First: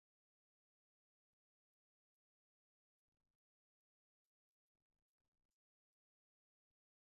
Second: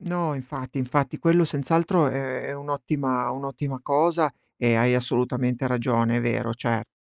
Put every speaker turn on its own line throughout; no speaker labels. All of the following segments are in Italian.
No, infatti, infatti. Quello senz'altro è è un'ottima un'ottima cosa e hai assolutamente ragione, è vero, certo.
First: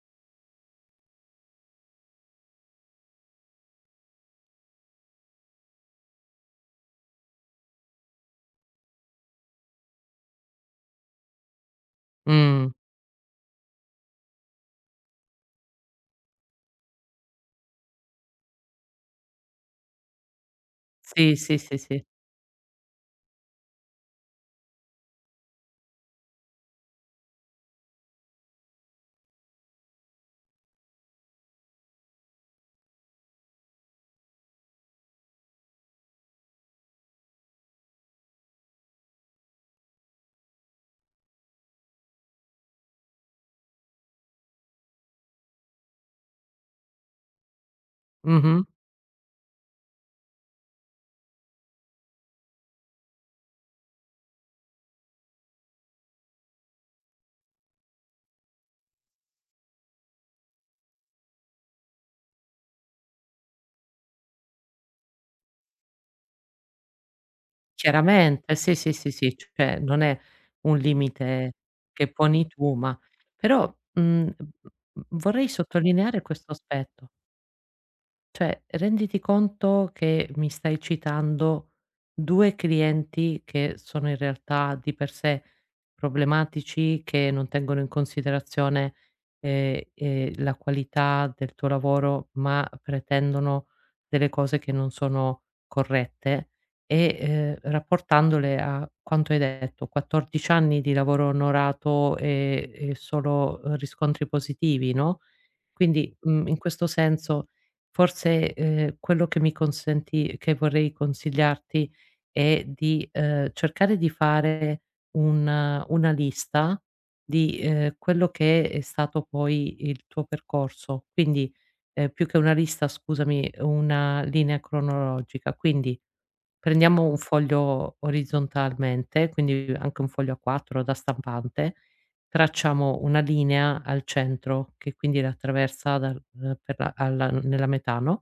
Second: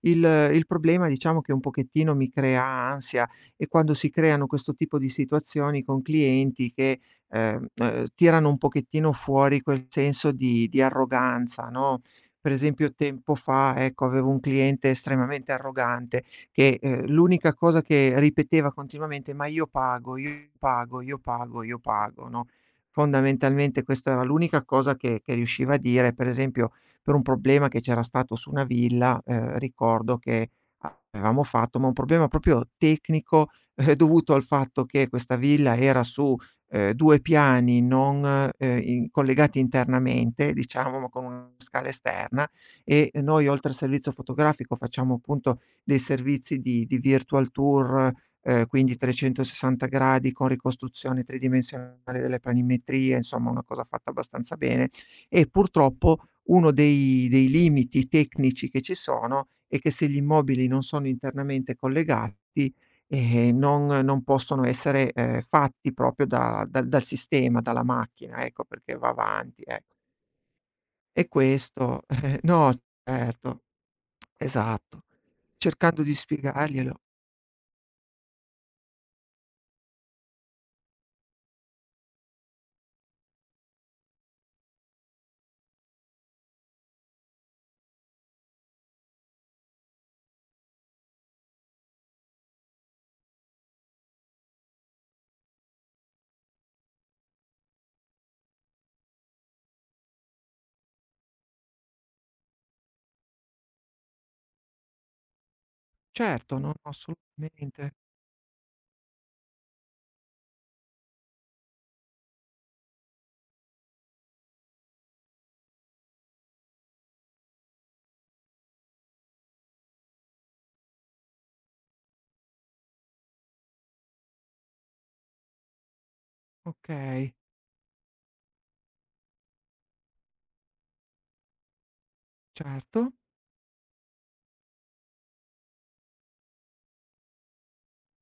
Il il problema diciamo che un pochettino mi crea ansia è quando si creano questo tipo di situazioni con clienti che, ehm, ehm, tirano un pochettino fuori quel senso di di arroganza, no. Per
Mh.
esempio tempo fa, ecco, avevo un cliente estremamente arrogante che, ehm, l'unica cosa che ripeteva continuamente: "Ma io pago, io pago, io
Sì, sì,
pago, io
sì, sì.
pago", no, fondamentalmente questa era l'unica cosa che che riusciva a dire. Per esempio, per un problema che c'era stato su una villa, ehm, ricordo che a avevamo fatto ma un problema proprio tecnico, eh, dovuto al fatto che questa villa era su, ehm, 2 piani non ehm, in collegati internamente diciamo, ma con una scala esterna, e noi oltre al servizio fotografico facciamo appunto dei servizi di di virtual tour, ehm,
Mh-mh.
quindi 360 gradi con ricostruzione tridimensionale delle planimetrie, insomma, una cosa fatta abbastanza bene, e purtroppo uno dei dei limiti tecnici che ci sono è che se gli immobili non sono internamente collegati, eh, non non possono essere, ehm, fatti proprio da dal dal sistema, dalla macchina,
Chiaramente
ecco,
sì, sì,
perché va
sì, sì,
avanti,
cioè,
ecco.
non è un
E
limite
questo
che poni
no,
tu, ma
certo.
però, mhmm, v v v
Esatto.
vorrei
Cercando di
sottolineare questo
spiegarglielo.
aspetto cioè, renditi conto che mi stai citando 2 clienti che sono in realtà di per sé problematici, che non tengono in considerazione, ehm, ehm, la qualità del tuo lavoro, ma pretendono delle cose che non sono corrette e, ehm, rapportandole a quanto hai detto, 14 anni di lavoro onorato e e solo, ehm, riscontri positivi, no. Quindi, mhmm, in
Certo, no,
questo
no,
senso
assolutamente.
forse, ehm, quello che mi consenti che vorrei consigliarti è di, ehm, cercare di fare un una lista di, ehm, quello che è stato poi il tuo percorso. Quindi, ehm, più che una lista scusami, una linea cronologica. Quindi, prendiamo un
Okay.
foglio orizzontalmente, quindi anche un foglio A4 da stampante, tracciamo
Certo.
una linea al centro che quindi la attraversa dal al per la alla n nella metà, no?